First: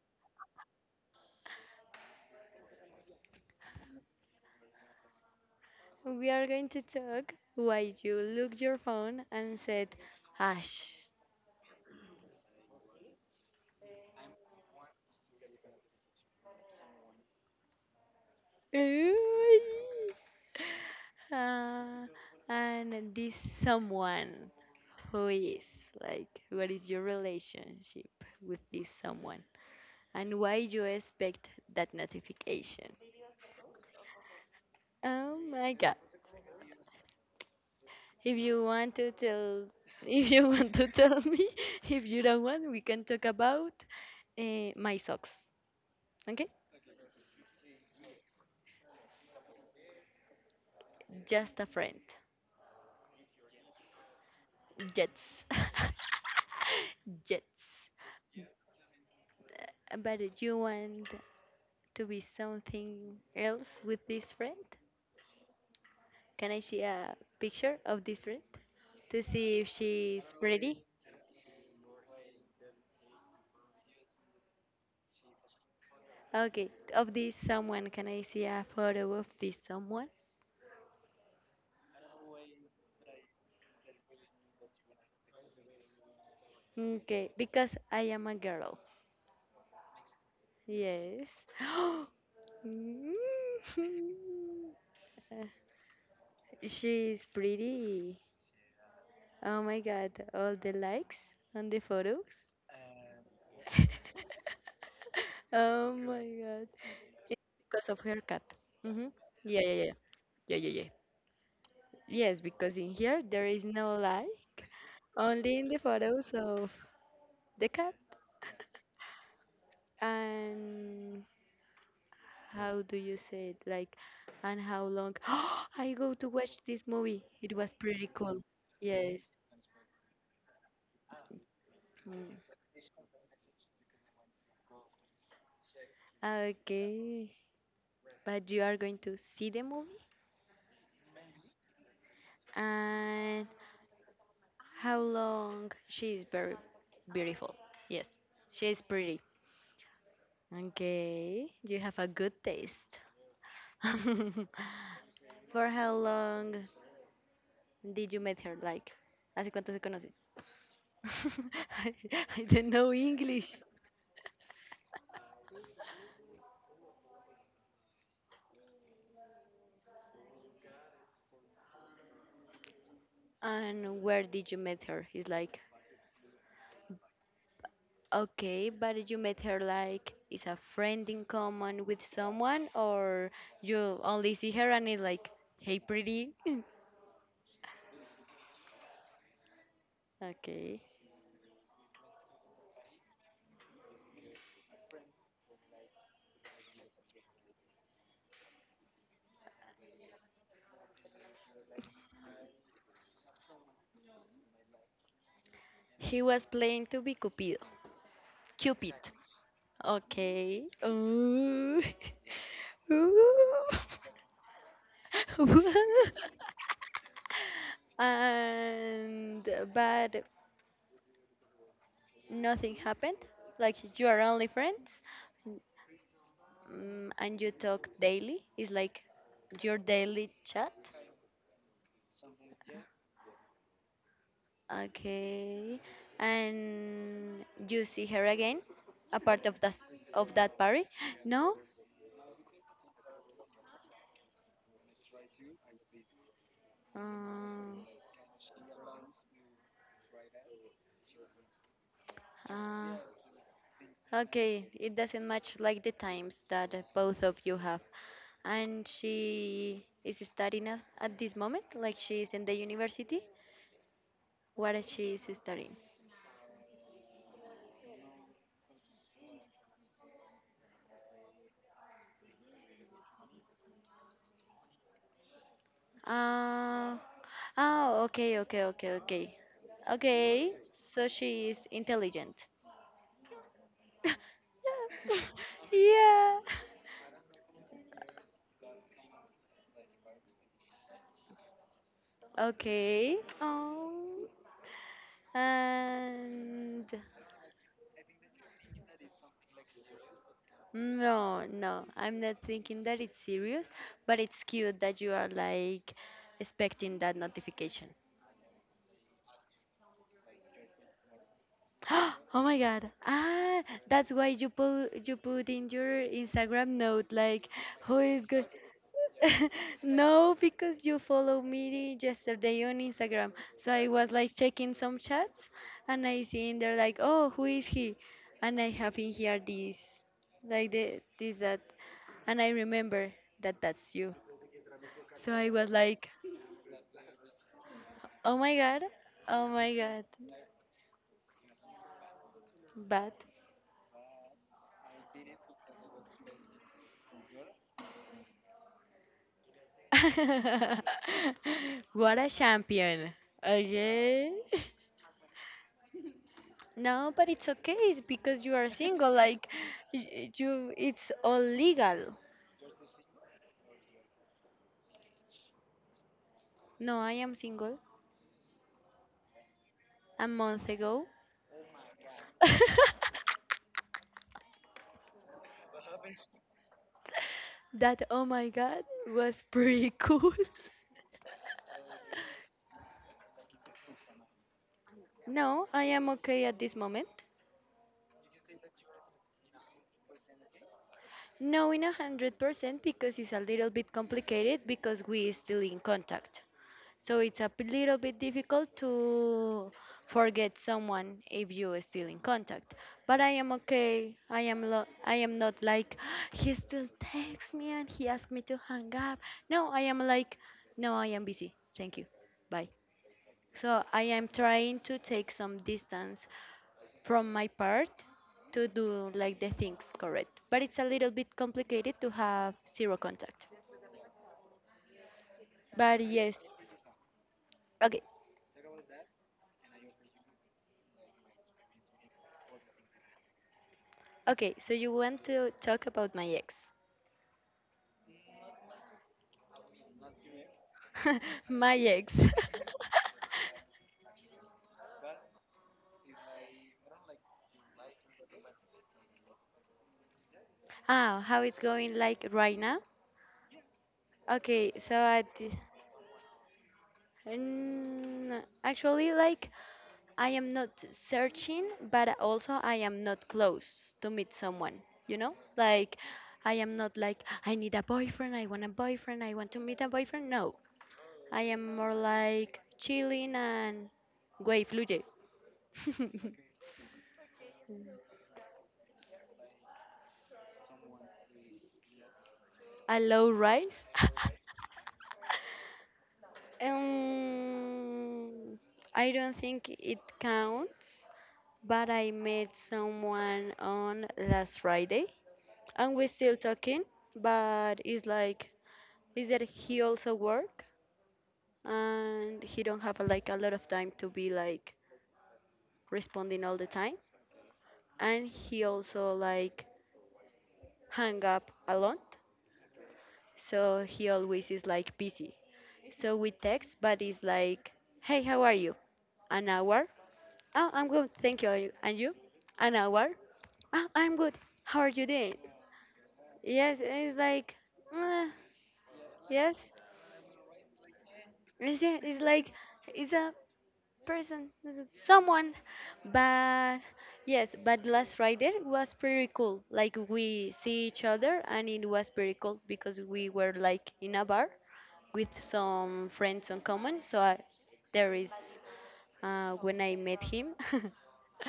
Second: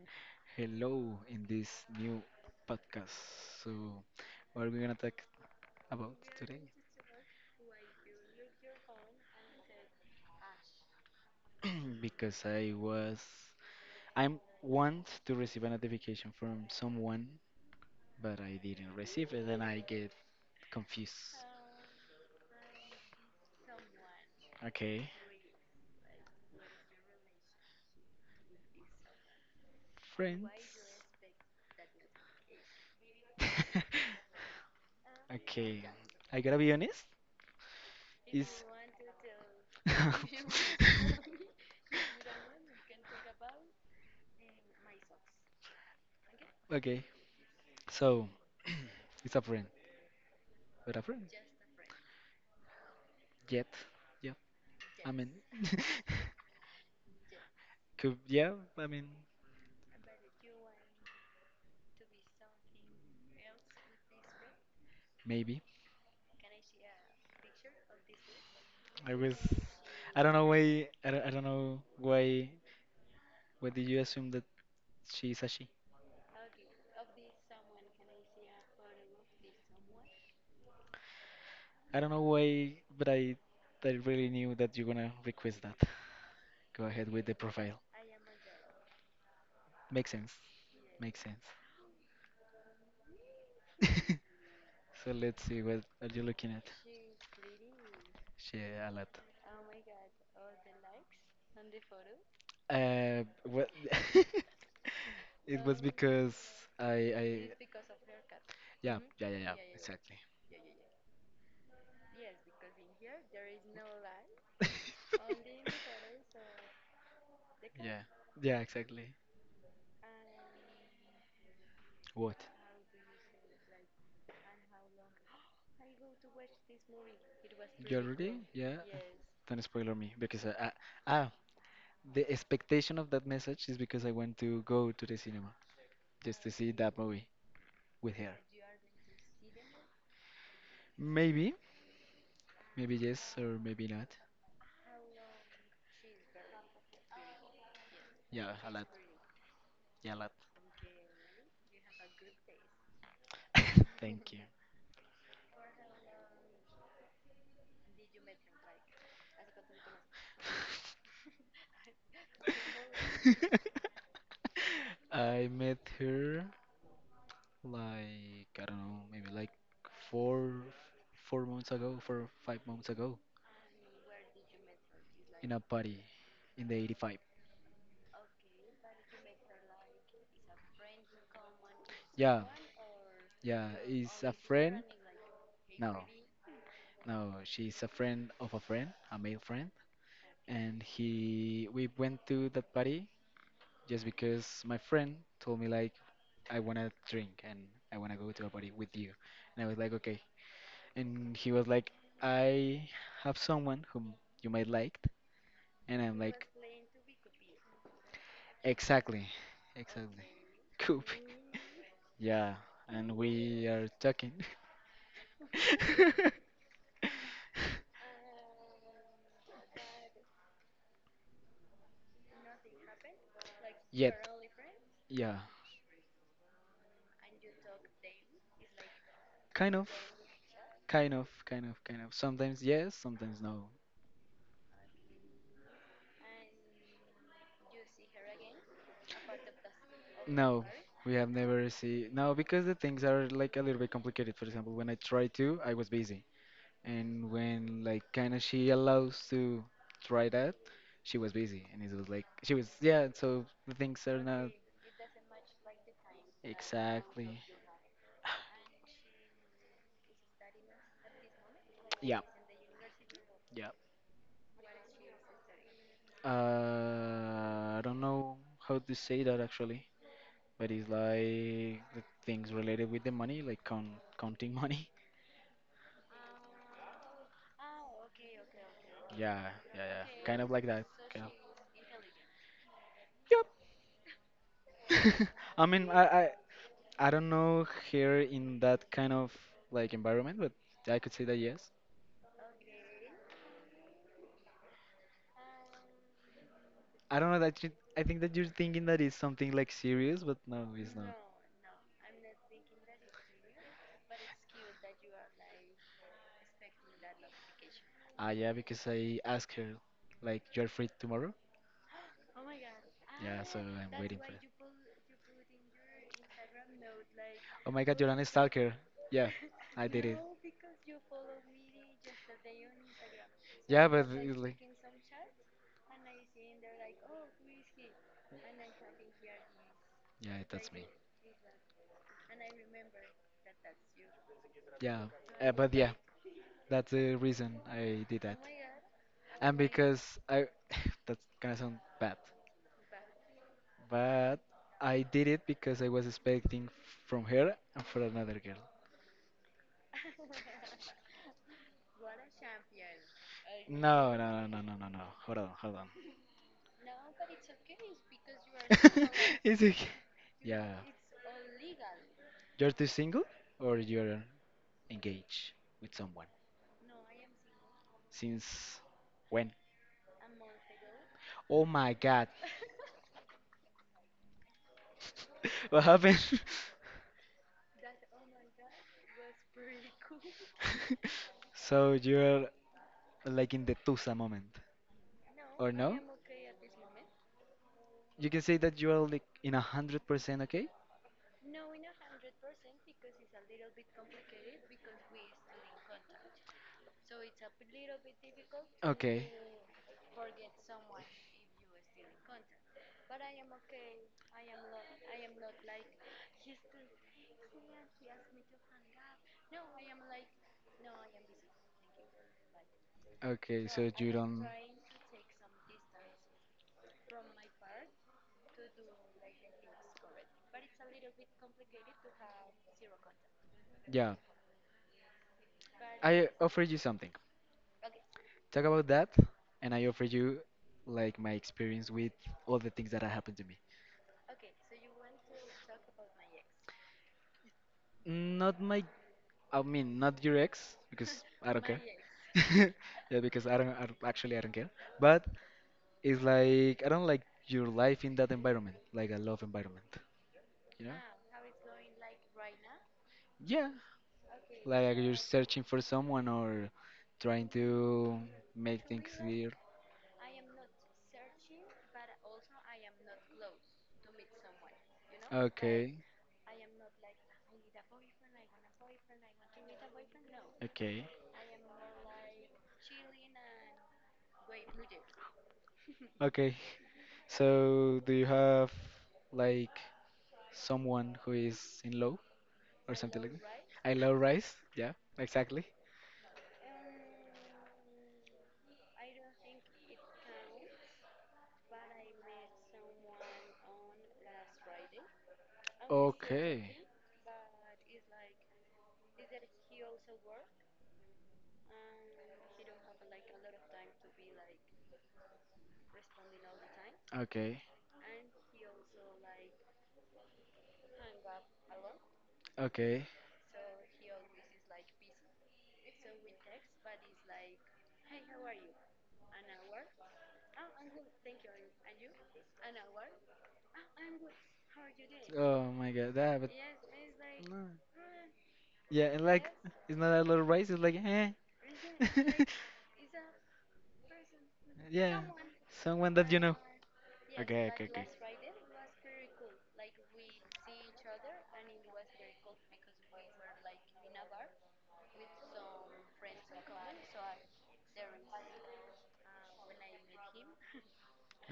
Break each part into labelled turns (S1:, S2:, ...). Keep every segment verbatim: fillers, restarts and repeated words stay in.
S1: hello in this new podcast. So, what are we gonna talk about
S2: We are
S1: today?
S2: going to talk while you look your phone and said hash.
S1: because I was, I'm want to receive a notification from someone, but I didn't receive it, and I get
S2: Ooh.
S1: confused.
S2: Uh, and this someone,
S1: Okay,
S2: who is, like, what is your relationship with this someone and
S1: friends.
S2: why you expect that notification? Oh my
S1: Okay,
S2: god,
S1: I gotta be honest.
S2: if
S1: Is
S2: you want to tell if you want to tell me if you don't want we can talk about uh, my socks. Okay,
S1: okay. So it's a friend, but a friend.
S2: just a friend.
S1: Yet, yeah. I mean,
S2: Jets. Jets.
S1: could yeah. I mean,
S2: But you want to be something else with this friend?
S1: maybe.
S2: Can I see a picture of this friend
S1: I
S2: to
S1: was.
S2: see if
S1: I don't
S2: she's
S1: know
S2: pretty?
S1: why. I don't, I don't know why. Why did you assume that she's a she?
S2: Okay, of this someone, can I see a photo of this someone?
S1: I don't know why, but I. I really knew that you're gonna request that. Go ahead with
S2: Okay,
S1: the
S2: because
S1: profile.
S2: I am a girl.
S1: Makes sense. Makes
S2: Yes.
S1: sense. So let's
S2: Uh,
S1: see what are you looking at.
S2: She's pretty.
S1: She a lot.
S2: Oh my god, all the likes on the photos.
S1: Uh, well, it was
S2: Oh my
S1: because
S2: god.
S1: I, I,
S2: Because of her cat.
S1: yeah,
S2: Mm-hmm.
S1: yeah, yeah, yeah,
S2: Yeah, yeah, yeah.
S1: exactly.
S2: Yeah, yeah, yeah. Yes, because in here there is no lie. Only in the photos of the cat
S1: Yeah, yeah, exactly.
S2: and
S1: What?
S2: how do you say it? Like, and how long? I go to watch this movie. It was
S1: You
S2: pretty
S1: already?
S2: cool.
S1: Yeah.
S2: Yes.
S1: Don't spoiler me because I, I, ah, the
S2: Mm.
S1: expectation of that message is because I want to go to the cinema just to see that movie
S2: Okay.
S1: with her.
S2: But you are going to see the movie?
S1: Maybe, maybe yes or maybe not.
S2: How long? She is very beautiful. Yes,
S1: Yeah,
S2: she
S1: a
S2: is
S1: lot.
S2: pretty.
S1: Yeah, a lot.
S2: Okay, you have a good taste.
S1: Thank you.
S2: For how long did you meet her? Like, ¿hace cuánto se conocen? I, I don't know English.
S1: I met her like I don't know, maybe like four four months ago, four or five months ago,
S2: And where did you meet her? He's
S1: in a
S2: like,
S1: party in the eighty-five.
S2: okay, but you met her like, is a friend in common with
S1: Yeah,
S2: someone, or
S1: yeah,
S2: you
S1: is a
S2: only see her
S1: friend.
S2: and is like, hey,
S1: No,
S2: pretty.
S1: no, she's a friend of a friend, a male friend, and
S2: Okay.
S1: he we went to that party just because my friend told me like I wanna drink and I wanna go to a party with you, and I was like okay, and he was like I have someone whom you might like, and I'm
S2: He
S1: like
S2: was playing to be Cupido. Cupid.
S1: exactly, exactly,
S2: Okay.
S1: Coop,
S2: Ooh.
S1: yeah, and
S2: Ooh.
S1: we are talking.
S2: Woo. And but nothing happened. Like you are
S1: Yet,
S2: only friends,
S1: yeah,
S2: mm, and you talk daily. It's like
S1: kind
S2: your
S1: of,
S2: daily chat.
S1: kind of, kind of, kind of. Sometimes yes, sometimes no.
S2: Okay. And you see her again, a part of that of that
S1: No,
S2: party?
S1: we have
S2: No.
S1: never see. No, because the things are like a little bit complicated. For example, when I tried to, I was busy, and
S2: Uh,
S1: when like kind of she allows to try that, she was busy, and it was like she was
S2: uh,
S1: yeah. So the things are not
S2: okay, it doesn't match like the times that uh, both
S1: exactly.
S2: of you have. And she is studying us at this moment, like
S1: Yeah,
S2: she is in the university.
S1: yeah.
S2: What is she is studying?
S1: Uh, I don't know how to say that actually, but it's like the things related with the money, like count counting money.
S2: Uh, oh, okay, okay, okay, okay.
S1: Yeah, yeah, yeah. Kind of
S2: Okay,
S1: like that.
S2: so
S1: Kind of.
S2: she is intelligent. Yeah.
S1: I mean, I, I
S2: yeah.
S1: I don't know here in that kind of like environment, but I could say that yes.
S2: Okay. Oh. And
S1: I don't know that you. I think that you're thinking that it's something like serious, but no, it's not.
S2: no, no, I'm not thinking that it's serious, but it's cute that you are like expecting that notification.
S1: Ah, yeah, because I asked her like you're free tomorrow.
S2: Oh my God.
S1: Yeah, so
S2: Ah,
S1: I'm
S2: that's
S1: waiting
S2: why
S1: for it.
S2: you put you put in your Instagram note like
S1: Oh my
S2: who
S1: God, you're an
S2: is good.
S1: stalker. Yeah, I did it.
S2: No, because you follow me yesterday on Instagram. So
S1: Yeah,
S2: I
S1: but
S2: was like
S1: it's like
S2: checking some chats and I see in there like, oh, who is he? And I have in here this,
S1: yeah,
S2: like
S1: that's me.
S2: the, this, that. And I remember that that's you.
S1: Yeah,
S2: So I
S1: uh,
S2: was
S1: but yeah.
S2: like,
S1: That's the reason I did
S2: oh
S1: that.
S2: my god, oh
S1: And
S2: my god,
S1: because I, that's gonna sound bad,
S2: but
S1: but I did it because I was expecting from her and for another girl.
S2: what a champion.
S1: No,
S2: Okay.
S1: no, no, no, no, no, no. Hold on, hold on.
S2: No, but it's okay. It's because you are single. Like,
S1: It's okay.
S2: y-
S1: Yeah.
S2: you, it's all legal.
S1: You're too single or you're engaged with someone?
S2: No, I am single
S1: Since when?
S2: a month ago.
S1: Oh my God. What happened?
S2: That, oh my god, was pretty cool.
S1: So you're like in the Tusa moment,
S2: No,
S1: or
S2: I
S1: no?
S2: am okay at this moment.
S1: You can say that you are like in a hundred percent okay.
S2: No, in a hundred percent because it's a little bit complicated because we still in contact. So it's a p- little bit difficult
S1: Okay,
S2: to forget someone if you are still in contact. But I am okay. I am lo- I am not like he still texts me and he asked me to hang up. No, I am like no, I am busy. Thank you. Bye.
S1: okay.
S2: So
S1: So
S2: I
S1: you
S2: am
S1: don't.
S2: trying to take some distance from my part to do like the things correct. But it's a little bit complicated to have zero contact.
S1: Yeah,
S2: But
S1: I
S2: yes.
S1: offered you something.
S2: Okay.
S1: Talk about that, and I offer you like my experience with all the things that have happened to me.
S2: Okay, so you want to talk about my ex.
S1: Not my, I mean, not your ex because I don't
S2: my
S1: care.
S2: ex.
S1: Yeah, because I don't, I don't actually, I don't care. But it's like I don't like your life in that environment, like a love environment, you know?
S2: Ah, how it's going like right now?
S1: Yeah,
S2: Okay, so
S1: like you're
S2: I d-
S1: searching for someone or trying to
S2: mm,
S1: make things
S2: actually like
S1: clear.
S2: I am not searching, but also I am not close to meet someone, you know?
S1: Okay,
S2: Like I am not like I need a boyfriend, I want a boyfriend, I want to meet a boyfriend. No.
S1: okay,
S2: I am more like chilling and güey fluye.
S1: okay. So, do you have like someone who is in love or
S2: I
S1: something like
S2: love
S1: that?
S2: rice.
S1: I love rice. Yeah, exactly.
S2: Um, I don't think it counts, but I met someone on last Friday and we're still
S1: Okay,
S2: talking, but it's like is that he also work and he don't have like a lot of time to be like responding all the time
S1: okay,
S2: and he also like hang up a lot
S1: okay.
S2: so he always is like busy so we text but it's like hey how are you an hour. Oh, I'm good, thank you. Are you- And you? An hour? Oh, I'm good. How are you doing?
S1: Oh my God, that but
S2: Yes, it's like,
S1: no.
S2: uh,
S1: Yeah, and like
S2: yes,
S1: it's not a lot of rice. It's like eh.
S2: it's, it's like, it's a person,
S1: Yeah,
S2: someone.
S1: someone that you know.
S2: But yes,
S1: Okay, okay,
S2: but
S1: okay.
S2: last Friday was pretty cool. Like we see each other, and it was pretty cool because we were like in a bar with some friends in common. So I, there is. uh, when I met him.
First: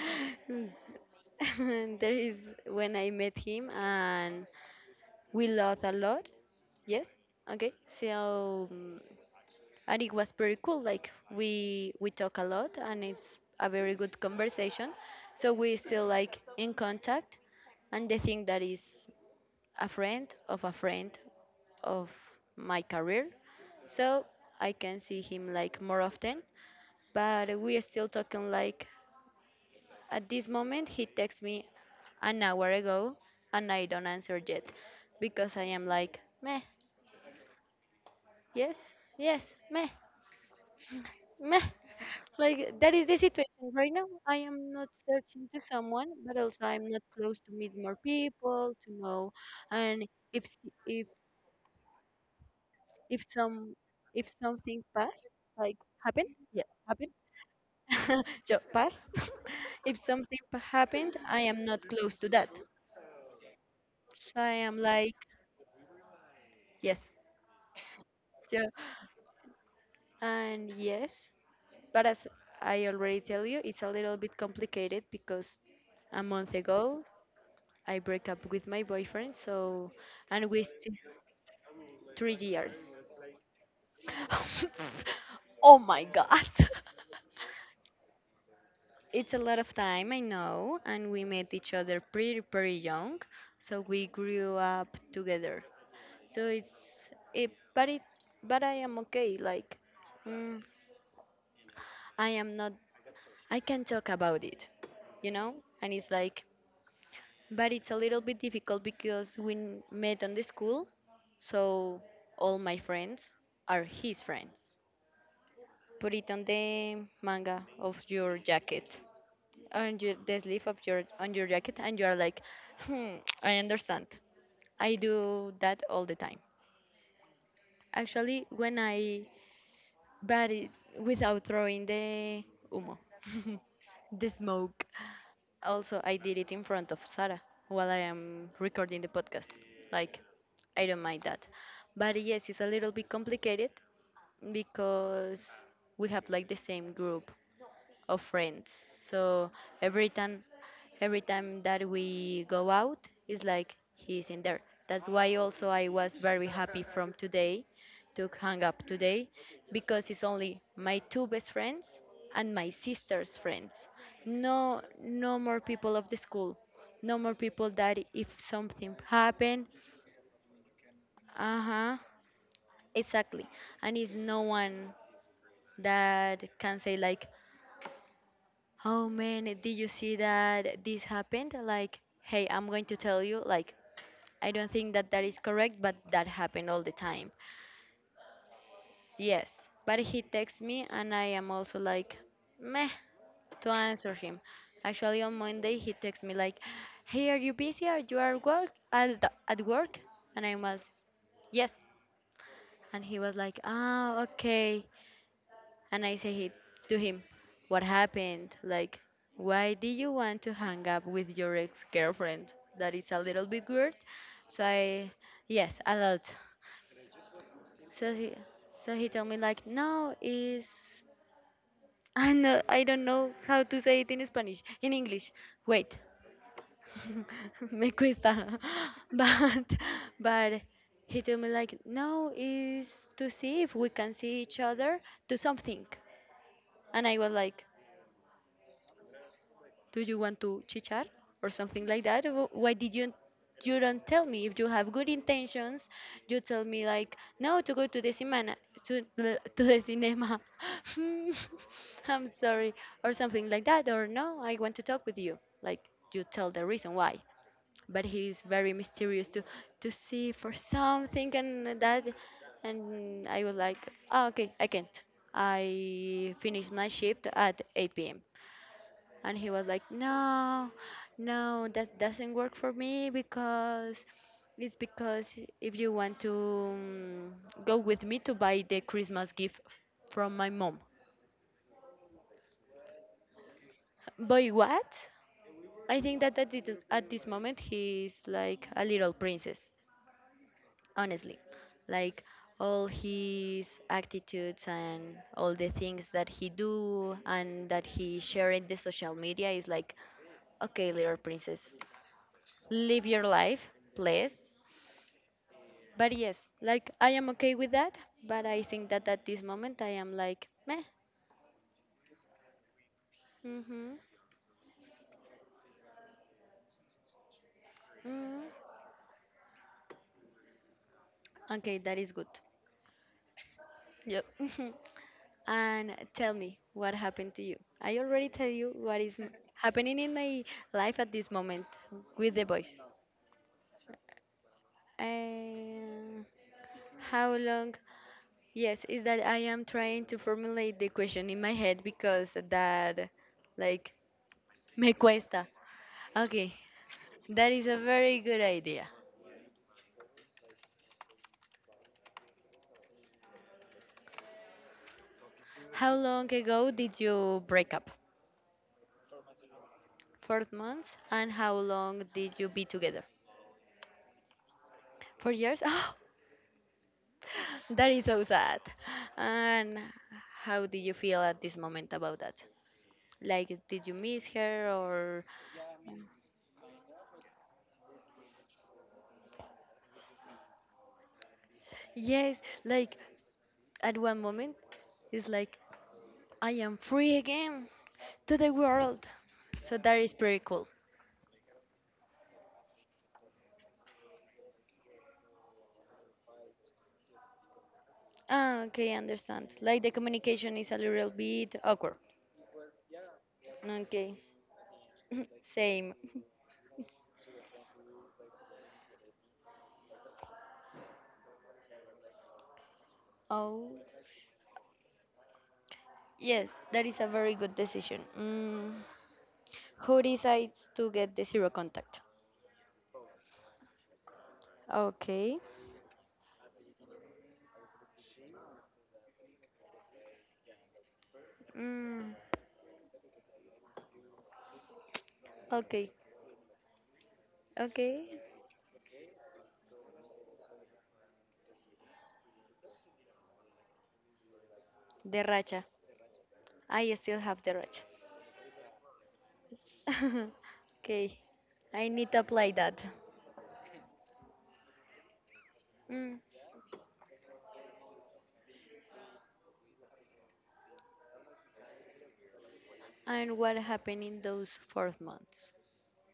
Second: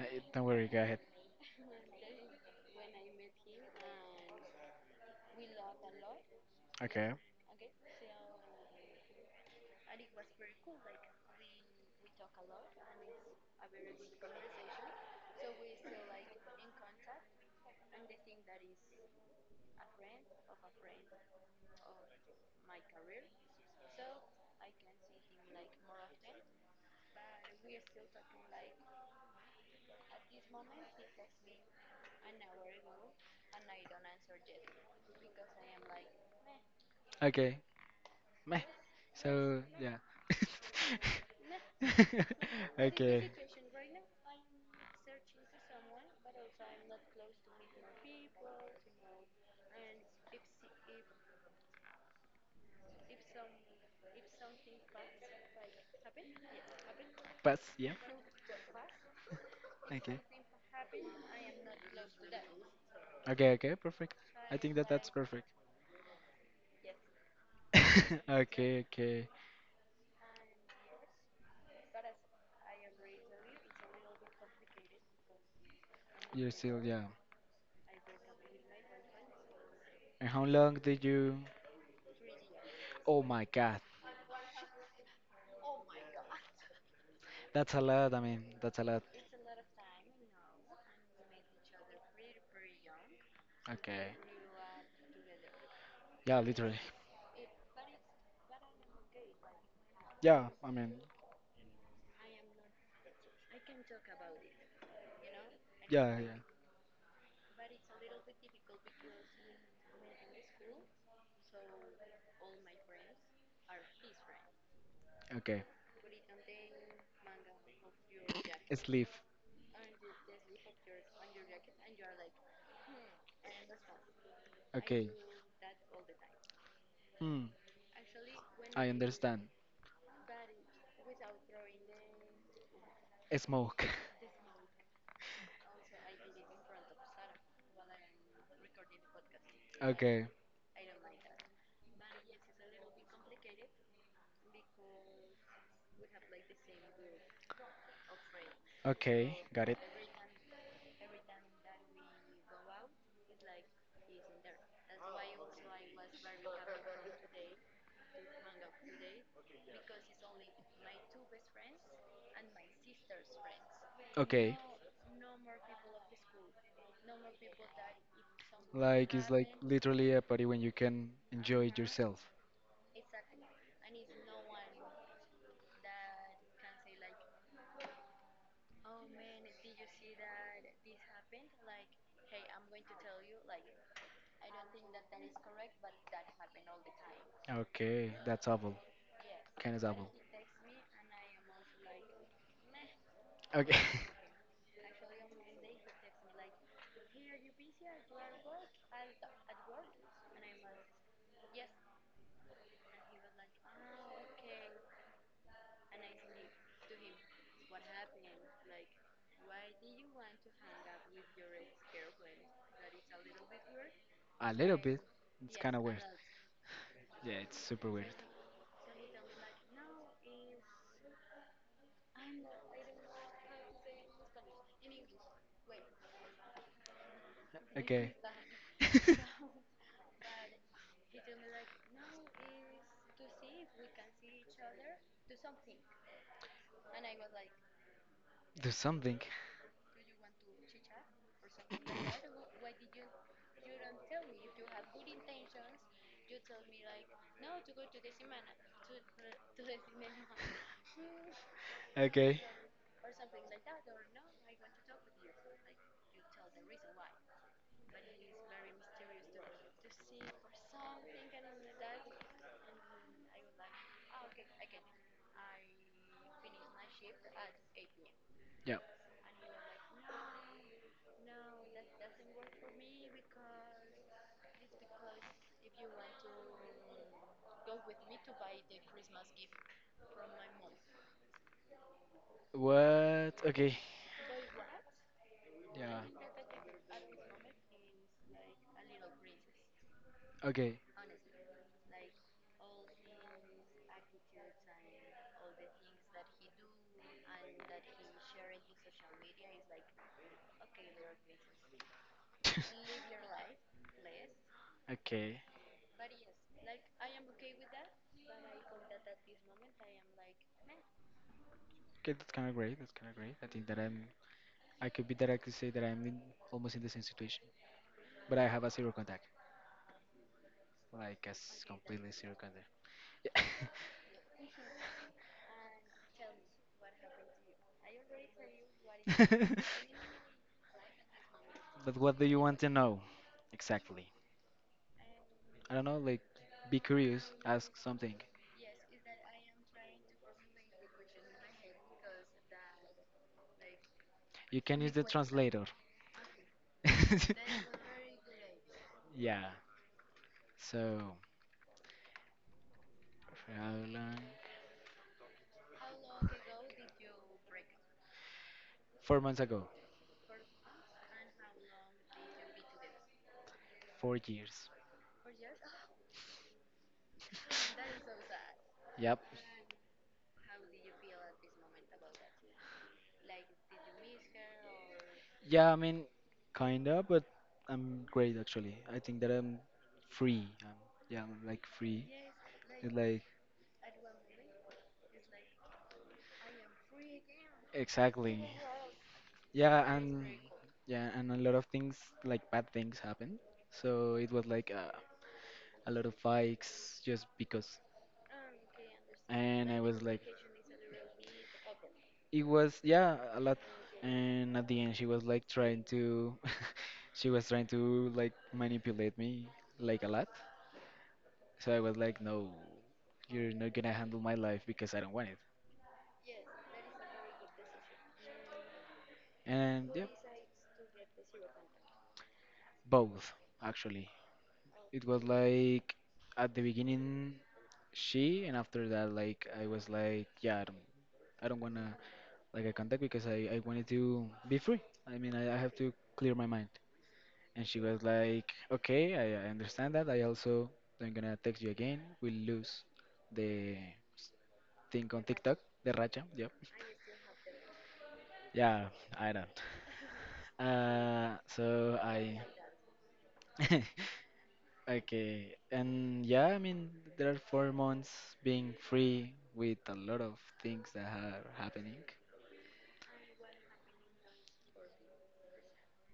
S1: Uh, it- Don't worry, go ahead.
S2: there is when I met him and we laughed a lot. Yes.
S1: Okay.
S2: Okay. So um, and it was pretty cool. Like we we talk a lot and it's a very good conversation. So we still like in contact. And the thing that is a friend of a friend of my career. So I can see him like more often. But we are still talking like at this moment, he texted me an hour ago and I don't answer yet because I am like, meh,
S1: Okay. Meh.
S2: yes, yes,
S1: So,
S2: meh,
S1: yeah.
S2: meh. Like, that is the
S1: Okay.
S2: situation right now. I am not searching to someone, but also I'm not close to meet more people, to know. And if, s- if, if some, if something pass, like happen, yeah,
S1: Pass,
S2: happen,
S1: yeah.
S2: so pass. if
S1: Okay.
S2: something p- happened, I am not close to that.
S1: Okay, okay, perfect.
S2: So I
S1: I think
S2: am
S1: that that's
S2: like,
S1: perfect.
S2: yes.
S1: Okay, okay.
S2: And yes, but as I already tell you, it's a little bit complicated because a
S1: You're
S2: month
S1: still
S2: ago
S1: young.
S2: I broke up with my boyfriend, so
S1: And how
S2: and we
S1: long
S2: still
S1: did you?
S2: three years.
S1: Oh my God.
S2: oh my god.
S1: That's a lot. I mean, that's a lot.
S2: It's a lot of time, I know, and we met each other pretty pretty young, so we
S1: Okay.
S2: grew up together.
S1: Yeah,
S2: So it's
S1: literally.
S2: it, but it, but I am okay. Like,
S1: Yeah,
S2: mm,
S1: I mean,
S2: I am not. I can talk about it, you know. And it's
S1: yeah, yeah.
S2: like but it's a little bit difficult because we n- met on the school, so all my friends are his friends.
S1: Okay.
S2: Put it on the manga of your jacket,
S1: Sleep.
S2: on your, the sleeve of your on your jacket, and you are like, hmm, I understand. I
S1: Okay.
S2: do that all the time.
S1: Hmm.
S2: Actually, when
S1: I
S2: I
S1: understand.
S2: but it, without throwing the humo,
S1: Smoke.
S2: the smoke. Also, I did it in front of Sarah while I am recording the podcast. Like,
S1: Okay.
S2: I don't mind that. But yes, it's a little bit complicated because we have like the same group of friends.
S1: Okay.
S2: So
S1: Got it.
S2: every time every time that we go out it's like he's in there. That's why also I was very happy from today to hang up today because it's only my two best friends and my sister's friends.
S1: Okay.
S2: No, no more people of the school. No more people that if something
S1: Like, it's like
S2: happened
S1: literally a party when you can enjoy it
S2: uh-huh
S1: yourself.
S2: exactly and it's no one that can say like oh man, did you see that this happened? Like, hey, I'm going to tell you, like, I don't think that that is correct, but that happened all the time.
S1: Okay. That's awful.
S2: Yes,
S1: Kind of
S2: but
S1: awful.
S2: he texts me and I am also like, meh, to
S1: Okay.
S2: answer him. Actually, on Monday, he texts me like, hey, are you busy? Are you at work? At, at work? And I was, yes. And he was like, ah, okay. And I say he, to him, what happened? Like, why did you want to hang up with your ex girlfriend? That is a little bit weird.
S1: A
S2: So
S1: little bit.
S2: I,
S1: It's kind
S2: yes,
S1: of
S2: a
S1: weird.
S2: lot.
S1: Yeah, it's super weird.
S2: So he, so he told me, like, no, is. I know, I don't know how to say it in Spanish. In English. Wait. Me
S1: Okay.
S2: cuesta. But, but he told me like no is to see if we can see each other do something and I was like
S1: Do something.
S2: do you want to chichar or something like that? Wh- Why did you, you don't tell me if you have good intentions? You tell me like no to go to the cinema to the- to the cinema. Hmm, I'm
S1: Okay.
S2: sorry or something like that or no I want to talk with you like you tell the reason why. But he is very mysterious to to see for something and that and I was like oh, okay I can't. I finished my shift at eight p m
S1: Yeah.
S2: and he was like no no that doesn't work for me because it's because if you want to um, go with me to buy the christmas gift from my mom
S1: What? Okay.
S2: boy what
S1: Yeah.
S2: I think that at this, at this moment he's like a little princess
S1: Okay.
S2: honestly like all his attitudes and all the things that he do and that he share in the social media is like okay little princess live your life, please.
S1: Okay.
S2: But yes, like I am okay with that. But I think that at this moment I am like meh.
S1: Okay, that's kind of great. That's kind of great. I think that
S2: Mhm.
S1: I'm. I could be that I could say that I'm in almost in the same situation, but
S2: Mm.
S1: I have a zero contact, like as
S2: Okay, that
S1: completely
S2: is good.
S1: zero contact. Yeah.
S2: Yep. And tell me what happened to you. I already tell you what is m- happening in my life at this moment
S1: But what do
S2: with
S1: you
S2: the
S1: want
S2: boys.
S1: to know? Exactly. I don't know, like
S2: Um,
S1: be curious,
S2: how long?
S1: ask something.
S2: Yes, is that I am trying to formulate the question in my head because that like
S1: You can use
S2: me
S1: the
S2: cuesta.
S1: translator.
S2: Okay, that is a very good idea.
S1: Yeah. So how long?
S2: How long ago did you break up?
S1: Four months ago.
S2: Four months. And how long did you be together?
S1: Four years.
S2: Four years? Oh, that is so sad.
S1: Yep.
S2: And how did you feel at this moment about that? Like, did you miss her, or.
S1: Yeah, I mean, kinda, but I'm great actually. I think that I'm free. I Yeah, I'm like free.
S2: Yes,
S1: It's
S2: like,
S1: like
S2: at one moment, it's like, I am free again to
S1: exactly.
S2: the world. So
S1: Yeah,
S2: that is
S1: and
S2: pretty cool.
S1: yeah, and a lot of things like bad things happen. So it was like, uh, a lot of fights just because.
S2: Ah, okay, I understand.
S1: And I
S2: Like, the
S1: was like,
S2: communication is a little bit awkward.
S1: it was yeah a lot.
S2: Mm, okay.
S1: And at the end, she was like trying
S2: Same.
S1: to, she was trying to like manipulate me like a lot. So I was like, no, you're not
S2: Oh,
S1: gonna handle my life because I don't want it.
S2: yes, that is a very good decision. Mm.
S1: And
S2: Who
S1: yeah,
S2: decides to get the zero contact?
S1: both actually. It was
S2: Okay.
S1: like at the beginning she, and after that like I was like, yeah, I don't, I don't wanna
S2: Mm.
S1: like a contact because I, I wanted to be free. I mean, I, I have
S2: Okay.
S1: to clear my mind. And she was
S2: Okay.
S1: like, okay, I, I understand that. I also, I'm gonna text you again. We'll lose the thing
S2: The
S1: on TikTok,
S2: racha.
S1: the racha. Yep.
S2: I still have the racha.
S1: Yeah, I don't.
S2: Okay.
S1: Uh,
S2: I
S1: so
S2: need to
S1: I,
S2: apply that.
S1: okay.
S2: Mm.
S1: And yeah, I mean, there are four months being free with a lot of things that are happening.
S2: And what happened in those four months?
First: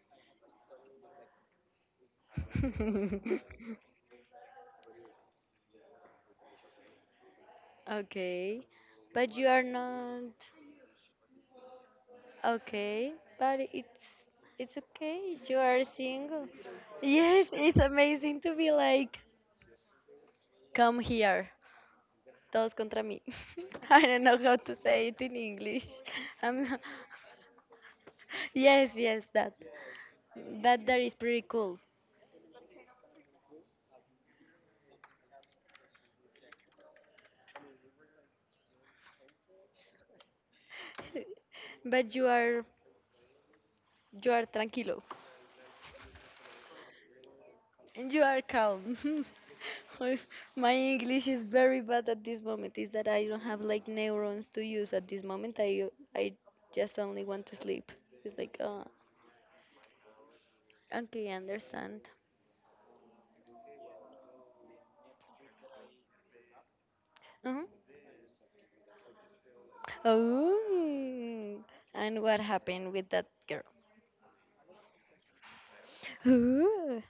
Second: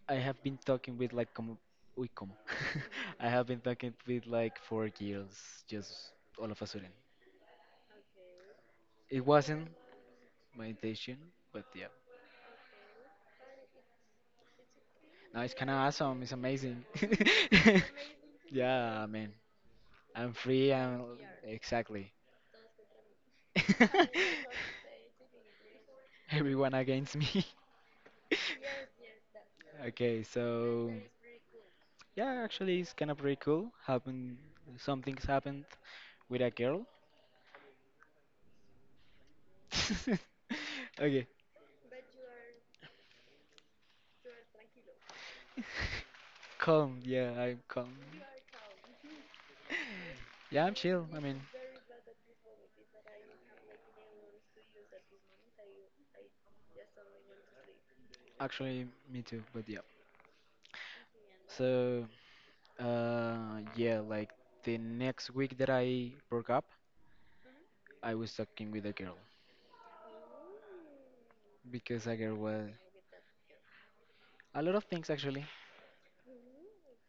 S1: I have been talking with like como, uy, como. I have been talking with like four girls just all of a sudden.
S2: Okay.
S1: It
S2: But you are
S1: wasn't
S2: not.
S1: my intention, but yeah.
S2: Okay, but it's it's okay.
S1: Now it's
S2: You
S1: kind of
S2: are
S1: awesome. It's
S2: single.
S1: amazing.
S2: Yes, it's amazing to be
S1: Yeah,
S2: like,
S1: man. I'm free.
S2: come
S1: I'm
S2: here,
S1: exactly.
S2: todos contra mí. I don't know how to say it in English. I'm
S1: Everyone
S2: not-
S1: against me.
S2: yes, yes, that
S1: Okay,
S2: that
S1: so
S2: that is pretty cool.
S1: yeah, actually, it's kind of pretty cool. Happened, some things happened with a girl. Okay.
S2: But you are you are tranquilo.
S1: Calm, yeah, I'm calm.
S2: And you are calm. Or
S1: Yeah,
S2: my
S1: I'm chill. I
S2: English
S1: mean,
S2: is very bad at this moment. Is that I don't have like neurons to use at this moment. I I just only want to sleep. It's like, uh,
S1: actually, me too, but yeah.
S2: okay, I
S1: So,
S2: understand.
S1: uh, yeah, like the next week that I broke up,
S2: Uh-huh.
S1: I was talking with a girl
S2: Oh,
S1: because a
S2: and
S1: girl
S2: what
S1: was
S2: happened with that girl?
S1: a lot of things actually.
S2: Ooh,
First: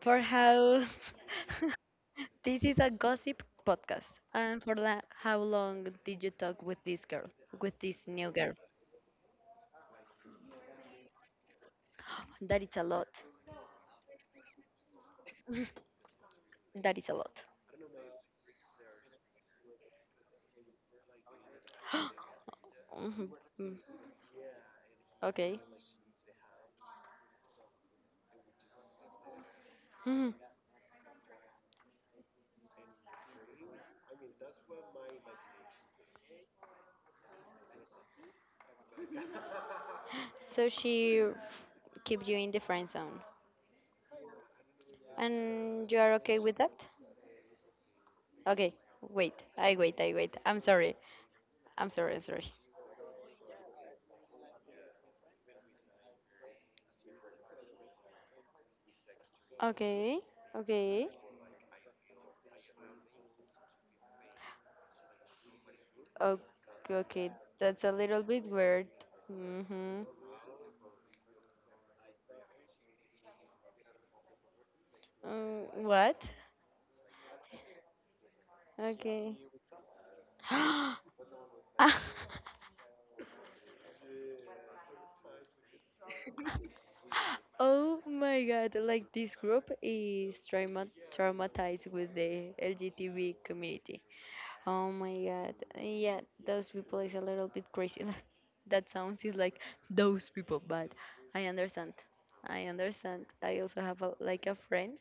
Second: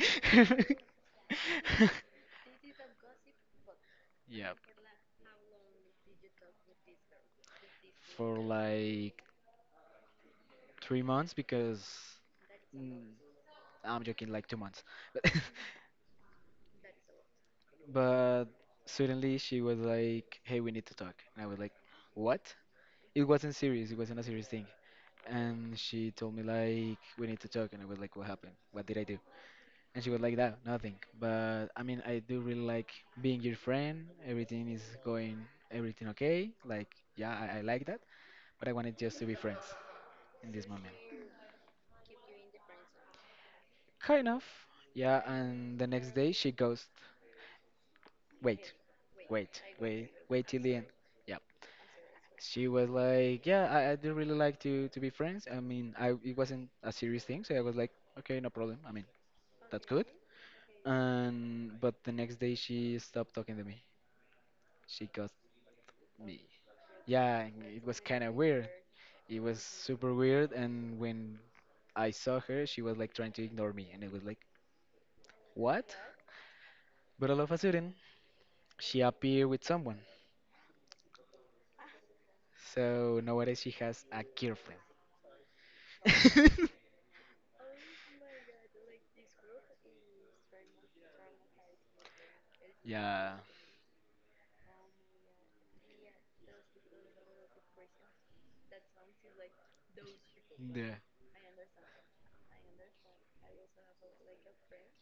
S2: for how. This is a gossip podcast,
S1: Yeah,
S2: and for la- how long did you talk with this girl, with this new
S1: for
S2: girl?
S1: like three months because
S2: That is a
S1: mm,
S2: lot.
S1: I'm joking, like two months.
S2: That is a lot.
S1: But, but suddenly she was like, "Hey, we need to talk," and I was like, "What?" It
S2: Mhm,
S1: wasn't
S2: mm,
S1: serious. It wasn't a serious thing.
S2: okay.
S1: And she told me like we need to talk, and I was like, what happened? What did I do? And she was
S2: Mhm.
S1: like that, nothing. But I mean, I do really like being your friend. Everything is going, everything okay. Like yeah, I, I like that. But I wanted just to be friends in this
S2: So
S1: moment.
S2: she f- keep you in the friend zone,
S1: Kind of. Yeah, and the
S2: and you
S1: next
S2: are
S1: day
S2: okay
S1: she
S2: with that?
S1: goes, wait,
S2: Okay. Wait.
S1: wait,
S2: I wait.
S1: wait,
S2: I wait.
S1: wait
S2: I'm
S1: till the end.
S2: sorry.
S1: Yeah,
S2: I'm sorry. Sorry.
S1: she was like, "Yeah, I, I do really like to to be friends. I mean, I it wasn't a serious thing, so I was like, okay, no problem. I mean, that's good."
S2: Okay. Okay.
S1: And but the next day she stopped talking to me. She ghosted
S2: Okay.
S1: me.
S2: Okay.
S1: Yeah,
S2: That's
S1: it
S2: a
S1: was
S2: little
S1: kind of
S2: bit
S1: weird.
S2: weird.
S1: It was
S2: Mhm.
S1: super weird. And when I saw her, she was like trying to ignore me, and it was like,
S2: Mm,
S1: what?
S2: what?
S1: But all of a sudden, she
S2: Okay.
S1: appeared with someone. So nowadays she has a girlfriend.
S2: Oh my god, like this group is trauma traumatized with the
S1: Yeah.
S2: L G T B community. Oh my god. Yeah, those people is a little bit crazy. That sounds is like those people, but
S1: Yeah.
S2: I understand. I understand. I also have a, like a friend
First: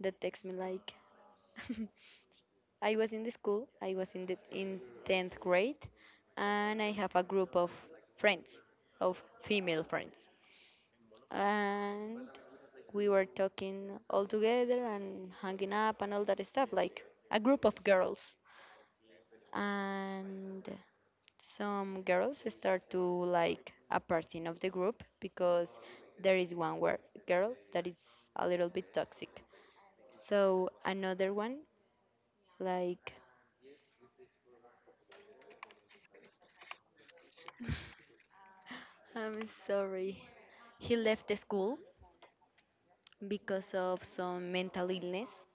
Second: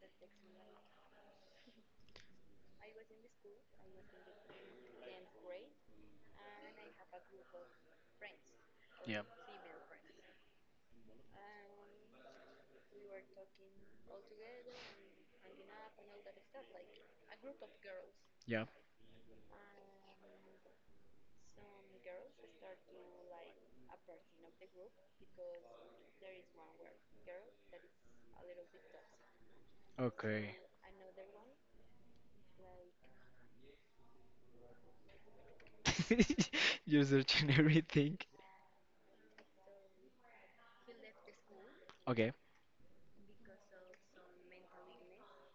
S2: that texts me like I was in the school, I was in the in tenth grade and I have a group of friends, of
S1: Yeah.
S2: female friends, and we were talking all together and hanging up and all that stuff, like a group of girls.
S1: Yeah.
S2: And some girls start to like a person of the group because there is one where girl that is a little bit toxic.
S1: Okay.
S2: So another one, like,
S1: You're searching everything.
S2: I'm sorry, he left the school
S1: Okay.
S2: because of some mental illness.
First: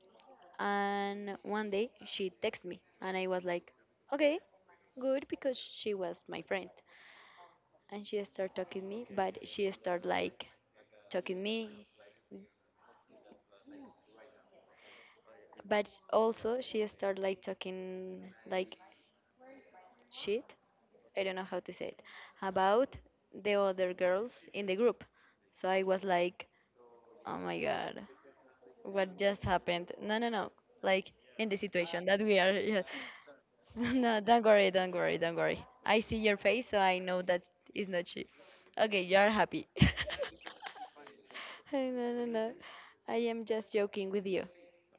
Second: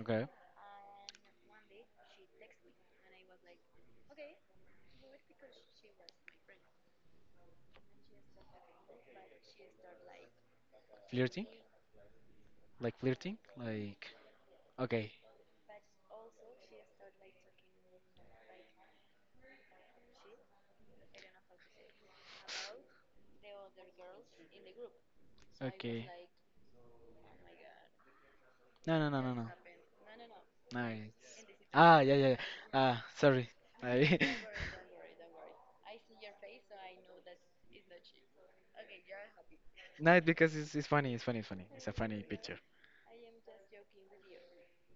S1: Okay.
S2: And one day she texted me, and I was like, okay, good, because she was my friend. And she started talking me, but she started like talking
S1: Flirting?
S2: me,
S1: Like flirting? Like okay.
S2: but also she started like talking like shit. I don't know how to say it about the other girls in the group. So I was
S1: Okay.
S2: like, oh my god,
S1: No, no,
S2: what
S1: no, no,
S2: just
S1: no.
S2: happened? No, no, no. Like
S1: Nice.
S2: in the
S1: Ah,
S2: situation
S1: yeah,
S2: that
S1: yeah,
S2: we
S1: yeah.
S2: are, yeah.
S1: Ah, sorry.
S2: No,
S1: I
S2: don't worry, don't worry, don't worry. I see your face, so I know that is not cheap. Okay, you are happy.
S1: No, it's because it's, it's funny, it's funny, it's funny.
S2: Hey,
S1: It's a
S2: no,
S1: funny
S2: no, no.
S1: picture.
S2: I am just joking with you.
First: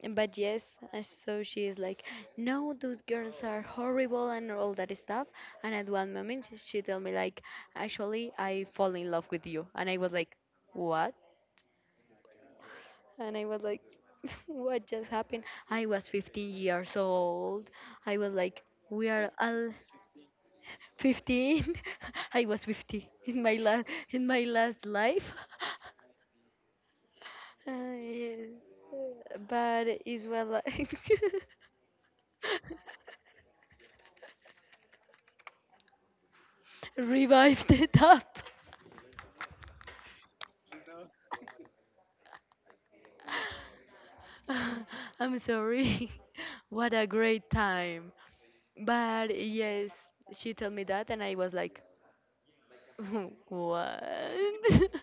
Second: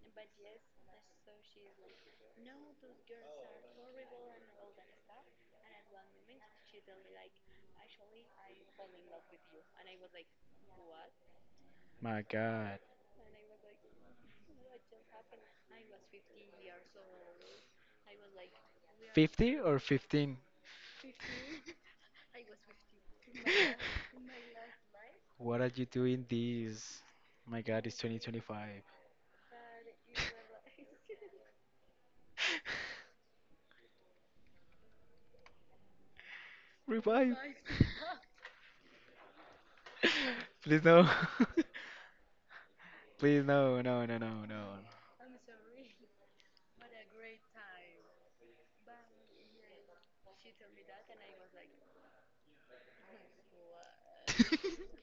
S2: But yes, and so she is like, no, those girls are horrible and all that stuff. And at one moment, she she told me like, actually, I fall in love with you. And I was like, what?
S1: My God.
S2: And I was like, what just happened? I was fifteen years old. I was like, we are
S1: fifty
S2: all
S1: or fifteen?
S2: fifteen. I was fifty in my last in my last life
S1: What are you doing this? My God,
S2: uh,
S1: it's
S2: Yeah.
S1: twenty twenty-five.
S2: But it's well, like,
S1: Revive.
S2: revived it up.
S1: Please no. Please no, no, no, no, no.
S2: I'm sorry. What a great time. But yes, she told me that, and I was like, what?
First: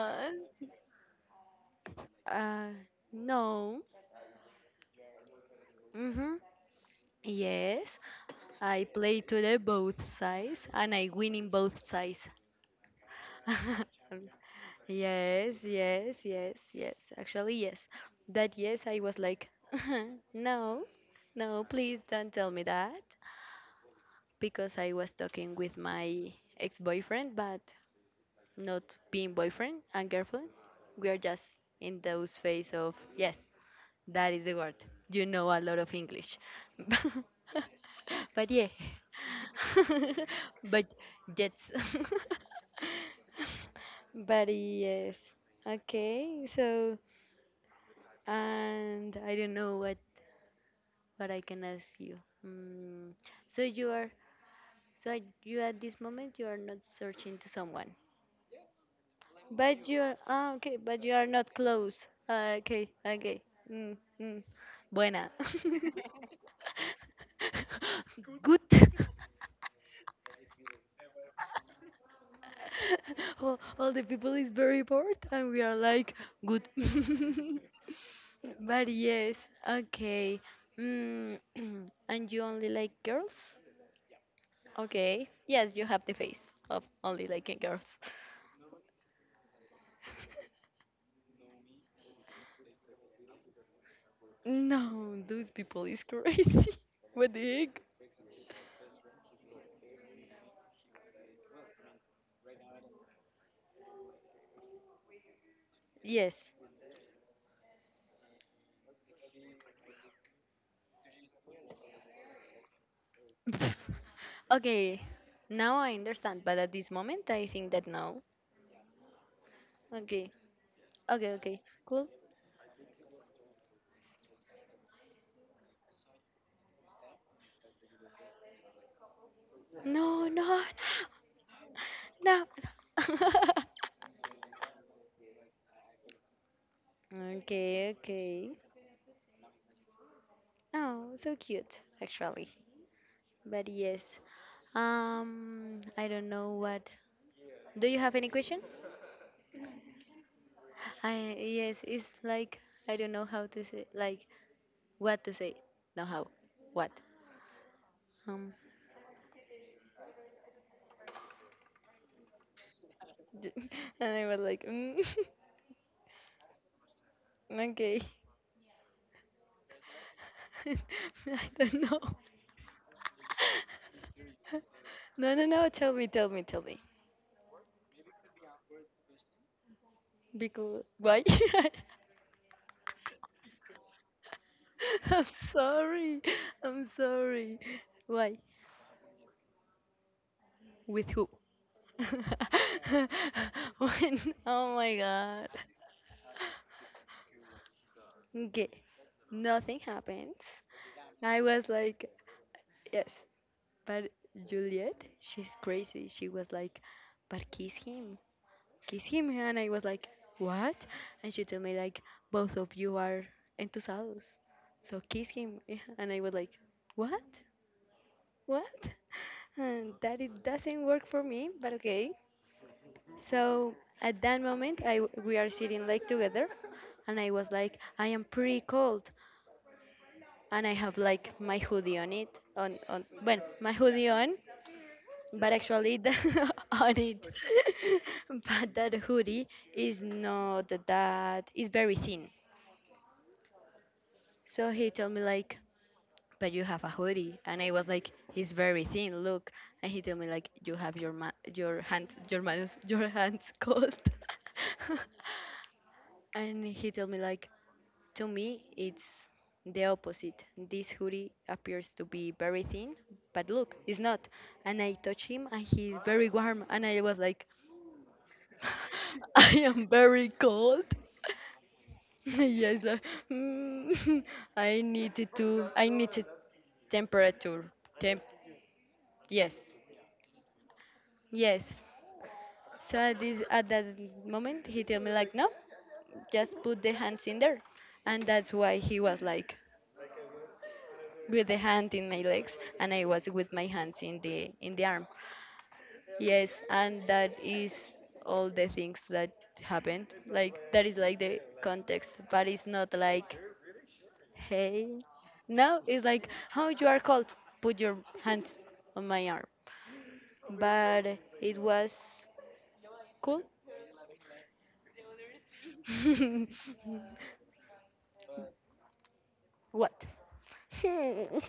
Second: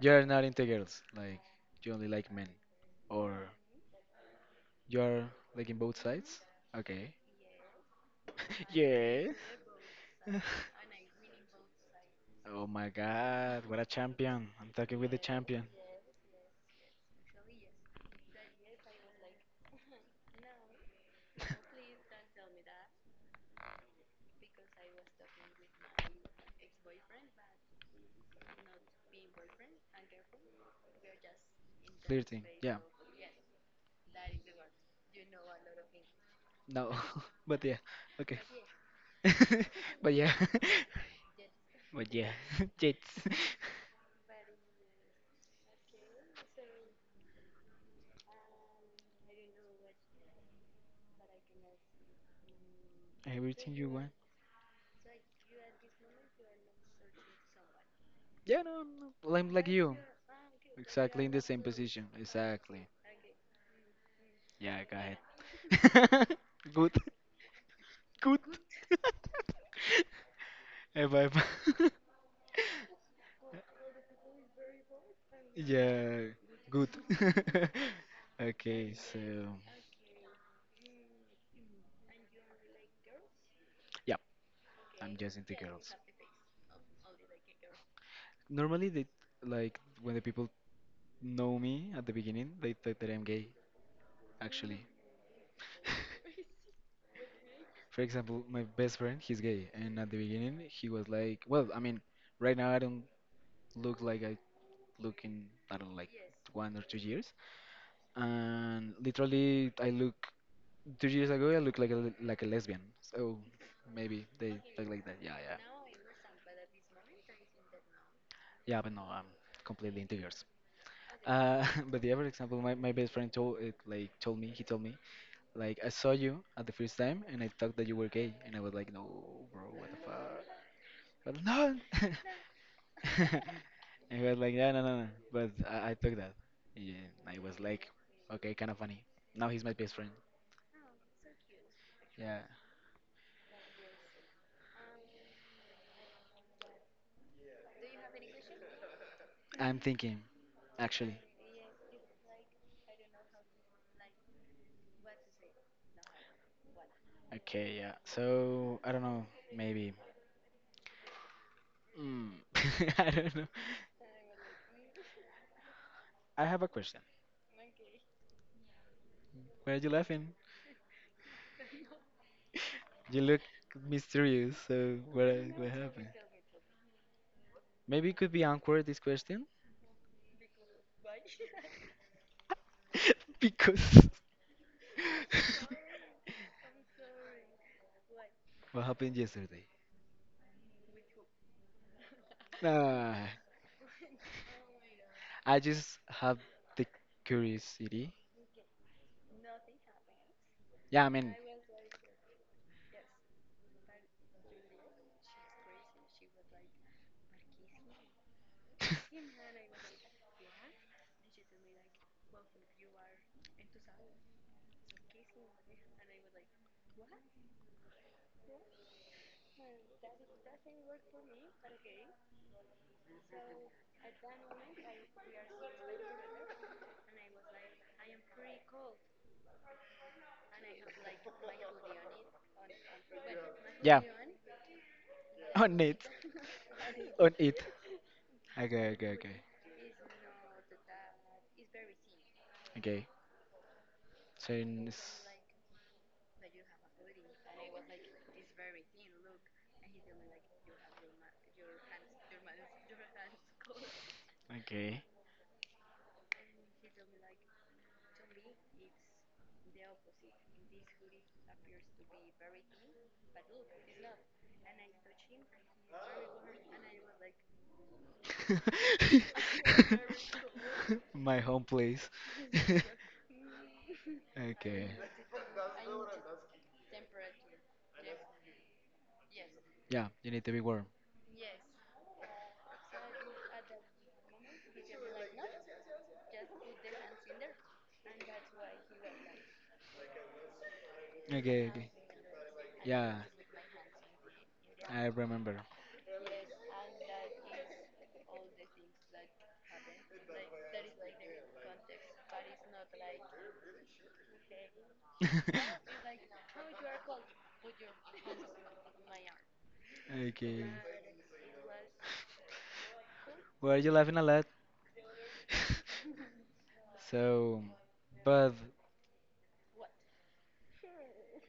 S1: You're not into girls. Like you only like men,
S2: uh,
S1: or
S2: no.
S1: you're like in both
S2: Mm-hmm.
S1: sides. Okay.
S2: Yes, I play
S1: Yeah.
S2: to the both sides and I win in both sides.
S1: Oh my God! What a champion! I'm talking with the
S2: Yes,
S1: champion.
S2: yes, yes, yes. Actually, yes. That, yes, I was like, no, no, please don't tell me that. Because I was talking with my ex boyfriend, but not being boyfriend and girlfriend. We are just in those
S1: Flirting.
S2: phase
S1: Yeah.
S2: of yes. That is the word. You know a lot of English.
S1: No. But yeah. Okay.
S2: But yeah.
S1: But yeah.
S2: But that's.
S1: But yeah. Jets.
S2: But yes. Okay. So, and I don't know what what I can ask you. Mm. So
S1: Everything you
S2: you are
S1: want.
S2: so you at this moment you are not searching to someone.
S1: Yeah, no, no, well, I'm like
S2: But
S1: you.
S2: you're, ah, okay, but you are
S1: Exactly in the
S2: not
S1: same
S2: close.
S1: position.
S2: Ah, okay,
S1: Exactly.
S2: okay. Mm, mm.
S1: Yeah, go
S2: Buena.
S1: ahead. Good. Good.
S2: Good.
S1: Eh, bye, bye.
S2: all, all the people is very bored and we are like
S1: Yeah,
S2: good.
S1: good.
S2: But
S1: Okay, so
S2: yes, okay. Mm, and you only like girls?
S1: yeah, I'm
S2: Okay.
S1: just into
S2: Yes, you
S1: girls.
S2: have the face of only liking girls.
S1: Normally, they like when the people know me at the beginning, they think that I'm gay, actually.
S2: No, those people is crazy. What the heck?
S1: For example, my best friend, he's gay, and at the beginning, he was like, well, I mean, right now I don't look like I looking I don't know, like
S2: Yes.
S1: one or two years, and literally I look two years ago I looked like a, like a lesbian. So maybe they look
S2: Okay,
S1: like that. Yeah, yeah.
S2: now I understand, but at this moment I think that no.
S1: Yeah, but no, I'm completely into
S2: Okay,
S1: girls.
S2: okay, okay,
S1: Uh, but
S2: cool.
S1: the other example, my, my best friend told it like told me he told me like I saw you at the first time and I thought that you were gay and I was like no bro what the
S2: No,
S1: fuck
S2: no,
S1: but no
S2: no, no.
S1: It was like, yeah, no, no, no. But I, I took that. Yeah, I was like,
S2: Okay,
S1: okay,
S2: okay.
S1: kind of funny. Now he's my best friend.
S2: Oh, so cute,
S1: Yeah,
S2: actually. But yes, um, I don't know what. Do you have any question?
S1: I'm thinking, actually.
S2: I yes, it's like I don't know how to say, like what to say, no how, what.
S1: Okay, yeah.
S2: Um,
S1: So I don't know, maybe. Mm. I don't know.
S2: d- and I was like, mm,
S1: I have a question.
S2: okay.
S1: Why are you laughing?
S2: I don't know.
S1: You look mysterious. So what
S2: No, no,
S1: what
S2: no. Tell
S1: happened?
S2: me, tell me, tell me.
S1: Maybe it could be awkward this question
S2: Because why?
S1: because
S2: I'm sorry. I'm sorry. Why?
S1: what happened yesterday?
S2: With who?
S1: Nah.
S2: When? Oh my God.
S1: I just have the curiosity.
S2: Okay. Nothing happens.
S1: Yeah, I mean,
S2: I was like, yes, but Juliet, she's crazy. She was like, but kiss him. Kiss him, and I was like, what? And she told me like, both of you are entusiasmados, so kiss him. Yeah, and I was like, what, what? And that, it doesn't work for me, but okay. So at that moment, I we are sitting like together, and I was like, I am pretty cold, and I have like my hoodie on it, on on well, my
S1: yeah,
S2: hoodie on, but
S1: on
S2: actually
S1: it,
S2: the, on it.
S1: on it.
S2: But
S1: Okay,
S2: that
S1: okay, okay,
S2: hoodie is not that, it's very thin,
S1: okay. So
S2: so he told
S1: it's
S2: me like, but you have a hoodie, and I was like, it's very thin, look. And he told me like, you have your ma- your hands, your man's your hands cold.
S1: okay.
S2: And he told me like, to me it's the opposite, this hoodie appears to be very thin, but look, it's not. And I touch him and he's very warm, and I was like, I am very cold.
S1: My home place.
S2: Yes, uh, mm, I
S1: Okay.
S2: needed to, I needed temperature. Temp. Yes,
S1: Yeah, you need to be warm.
S2: yes. So at this at that moment, he told me like, no, just put the hands in there, and that's why he was like with the
S1: Okay, okay.
S2: hand in my legs, and I
S1: Yeah,
S2: was with my hands in the in the
S1: I
S2: arm.
S1: remember.
S2: Yes, and that is all the things that happened. Like that is like the context, but it's not like, hey. Now it's like, how you are cold, put your hands on my arm.
S1: Okay.
S2: But it was cool.
S1: Were you laughing a lot? So, but
S2: What? Hmm.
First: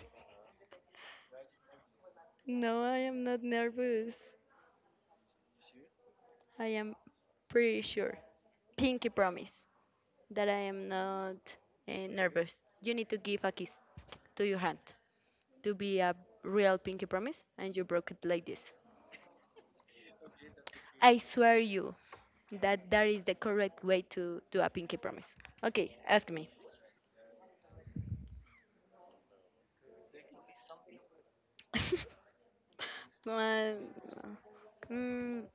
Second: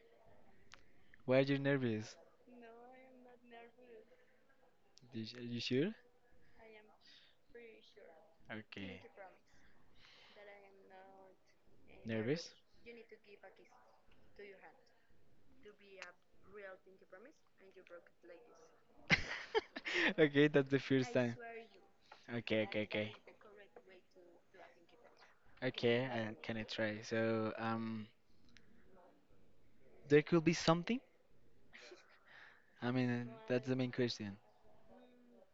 S1: why are you nervous?
S2: No, I am not nervous.
S1: Did you- Are you sure?
S2: I am pretty sure.
S1: Okay.
S2: Pinky promise that I am not, uh, nervous.
S1: Nervous?
S2: You need to give a kiss to your hand to be a real pinky promise, and you broke it like this.
S1: Okay, that's the first
S2: I
S1: time.
S2: swear you.
S1: Okay, okay,
S2: That that
S1: okay.
S2: is the correct way to do a pinky promise. Okay,
S1: Okay,
S2: ask
S1: I
S2: me.
S1: can I try? So, um, there could be something. I mean, that's the
S2: Well,
S1: main question.
S2: mm,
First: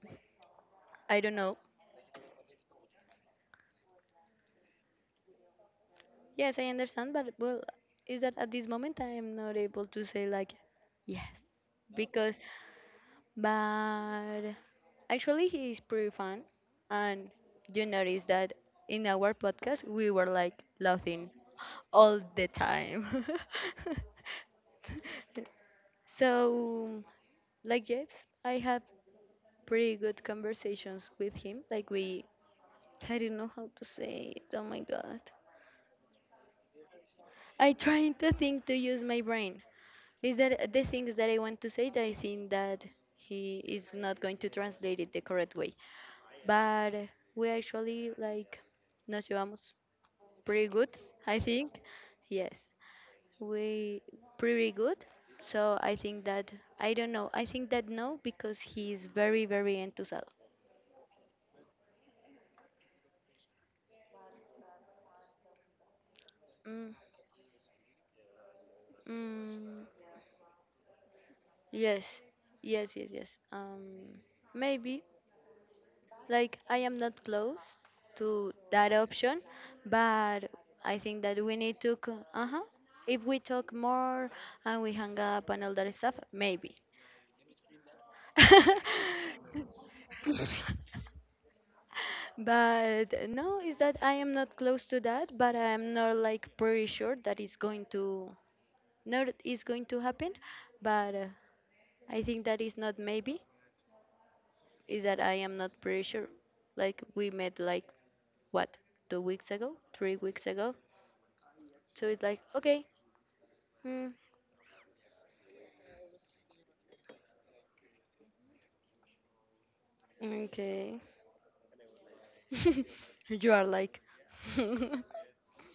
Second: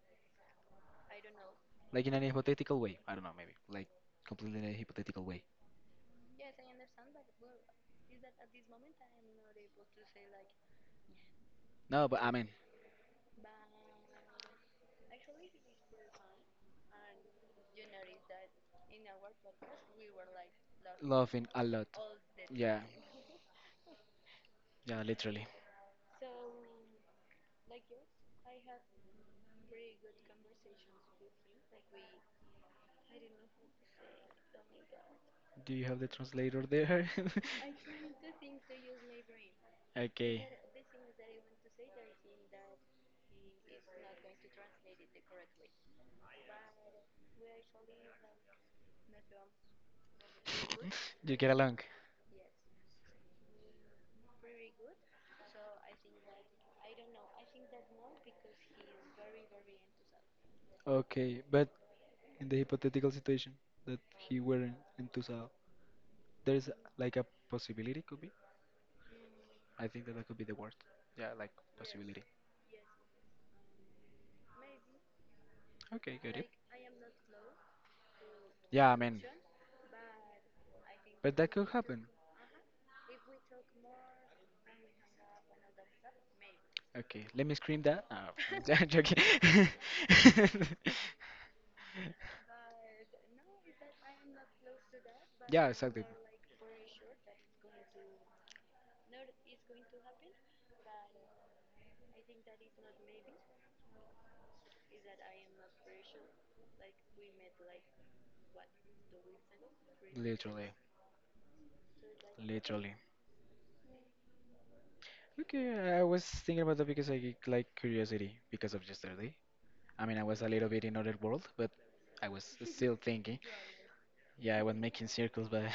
S2: I don't know.
S1: Like in an hypothetical way. I don't know, maybe like completely in a hypothetical way.
S2: Yes, I understand, but well, is that at this moment I am not able to say like yes,
S1: No, but I
S2: because
S1: mean,
S2: but actually he is pretty fun, and you notice that in our podcast we were like laughing
S1: laughing a lot.
S2: all the
S1: Yeah.
S2: time.
S1: Yeah, literally.
S2: So, like, yes, I have pretty good conversations with him. Like we, I don't know how to say it. Oh my god,
S1: Do you have the translator there?
S2: I trying to think to use my brain. Is
S1: Okay.
S2: that the things that I want to say that I think that he is not going to translate it the correct way? But we actually like nos llevamos pretty good,
S1: You
S2: I
S1: get along.
S2: think. Yes, we pretty good. So I think that I don't know. I think that no, because he is very very enthusiastic.
S1: Okay, but in the hypothetical situation that he weren't in Tusa, there's like a possibility could be.
S2: Mm,
S1: I think that that could be the word. Yeah, like
S2: yes,
S1: possibility.
S2: yes, yes, yes. Um, maybe
S1: Okay, got it.
S2: like I am not close to
S1: Yeah,
S2: that
S1: I mean,
S2: option, but I think
S1: but
S2: that
S1: that
S2: we
S1: could
S2: need to.
S1: happen.
S2: co- Uh-huh. If we talk more and we hang up and all that stuff, maybe.
S1: Okay, let me scream that. No, I'm joking.
S2: But no, is that I am not close to that, but
S1: Yeah,
S2: I am
S1: exactly.
S2: not like pretty sure that it's going to not is going to happen, but uh, I think that is not maybe. Is that I am not pretty sure. Like we met like what, two weeks ago, three weeks
S1: Literally,
S2: ago. So it's like okay,
S1: literally.
S2: mm,
S1: Okay, I was thinking about that because I like curiosity because of yesterday. I mean, I was a little bit in
S2: okay.
S1: other world, but I was still thinking.
S2: You are like.
S1: Yeah, I
S2: Huh,
S1: was making circles by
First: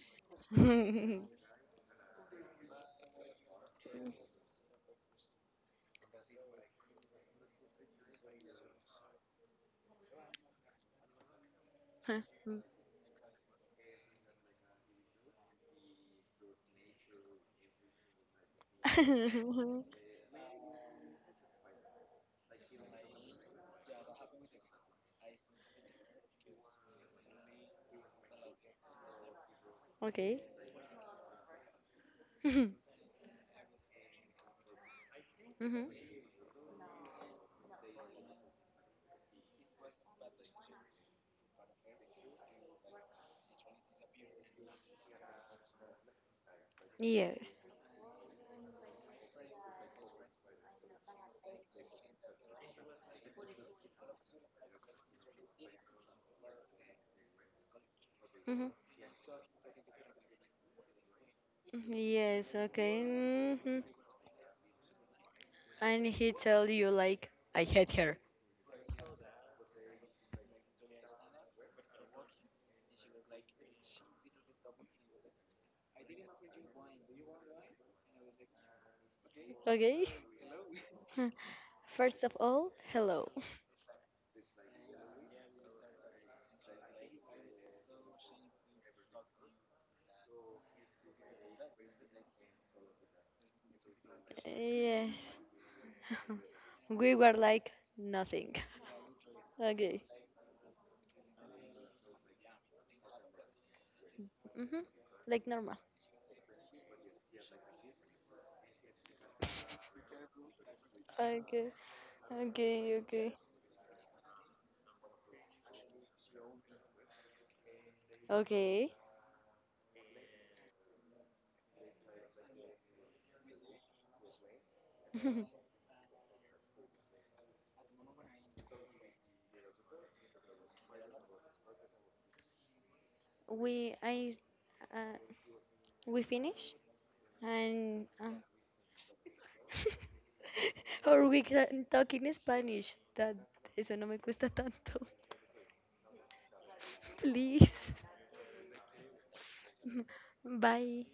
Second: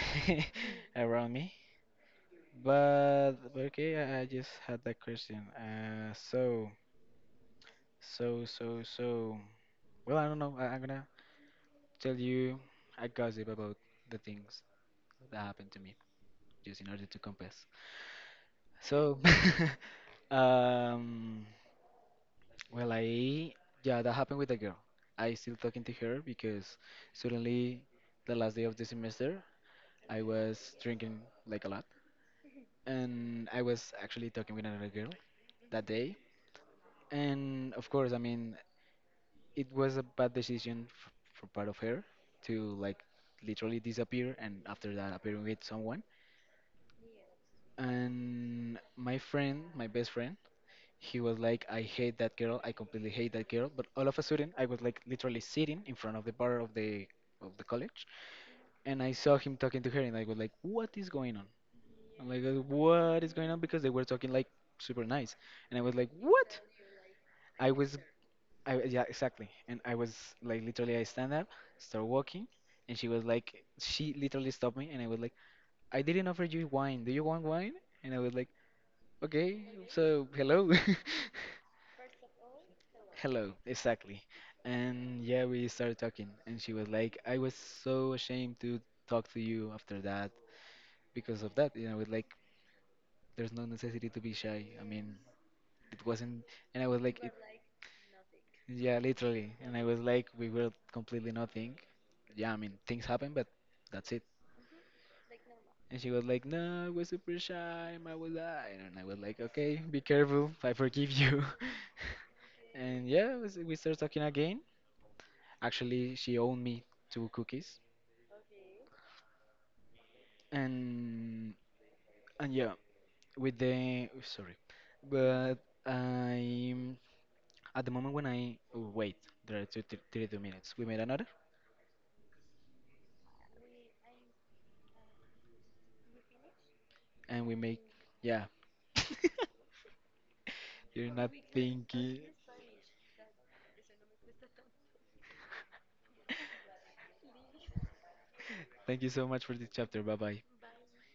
S2: mm.
S1: around me. But but okay, I, I just had that question. Uh, so so so so. Well, I don't know. I, I'm gonna tell you a gossip about the things that happened to me, just in order to compass. So, um, well, I, yeah, that happened with a girl. I still talking to her because suddenly, the last day of the semester, I
S2: Okay.
S1: was drinking like a lot, and I was actually talking with another girl
S2: Mhm.
S1: that day. And of course, I mean, it was a bad decision f for part of her to like literally disappear and after that appearing with someone.
S2: Yes.
S1: And my friend, my best friend, he was like, I hate that girl. I completely hate that girl. But all of a sudden, I was like literally sitting in front of the bar of the of the college,
S2: Mhm.
S1: and I saw him talking to her, and I was like, what is going on? I'm like,
S2: Yes.
S1: "Uh,
S2: Okay.
S1: what is going on?
S2: Mhm.
S1: Because they were talking like super nice, and I was
S2: And
S1: like,
S2: he
S1: what?
S2: tell you like, I
S1: I
S2: hate
S1: was,
S2: her.
S1: I yeah, exactly. And I was like, literally, I stand up, start walking, and she was like, she literally stopped me, and I was like, I didn't offer you wine. Do you want wine? And I was like, okay,
S2: Okay.
S1: so hello.
S2: First of all, hello.
S1: Hello, exactly. And yeah, we started talking, and she was like, I was so ashamed to talk to you after that because of that. You know, it's like, there's no necessity to be shy. I mean,
S2: Yes.
S1: it wasn't, and I was
S2: We
S1: like, it,
S2: were like nothing.
S1: yeah, literally. And I was
S2: Okay.
S1: like, we were completely nothing. Yeah, I mean, things happen, but that's it.
S2: Hmm. Like normal.
S1: And she was like, no, I was super shy, I was lying. And I was like, okay, be careful, I forgive you.
S2: Okay. Okay.
S1: and
S2: Okay.
S1: yeah, we s- we started talking again. Actually, she owed me two cookies.
S2: Okay.
S1: And and yeah, with the sorry, but I at the moment when I oh, wait, there are two, th- thirty-two minutes. We made another,
S2: we I uh, we finish
S1: and we make
S2: and uh,
S1: yeah. You're
S2: or
S1: not
S2: we can talk
S1: thinking.
S2: in Spanish. That eso no me cuesta tanto. Please.
S1: Thank you so much for this chapter. Bye bye.
S2: Bye.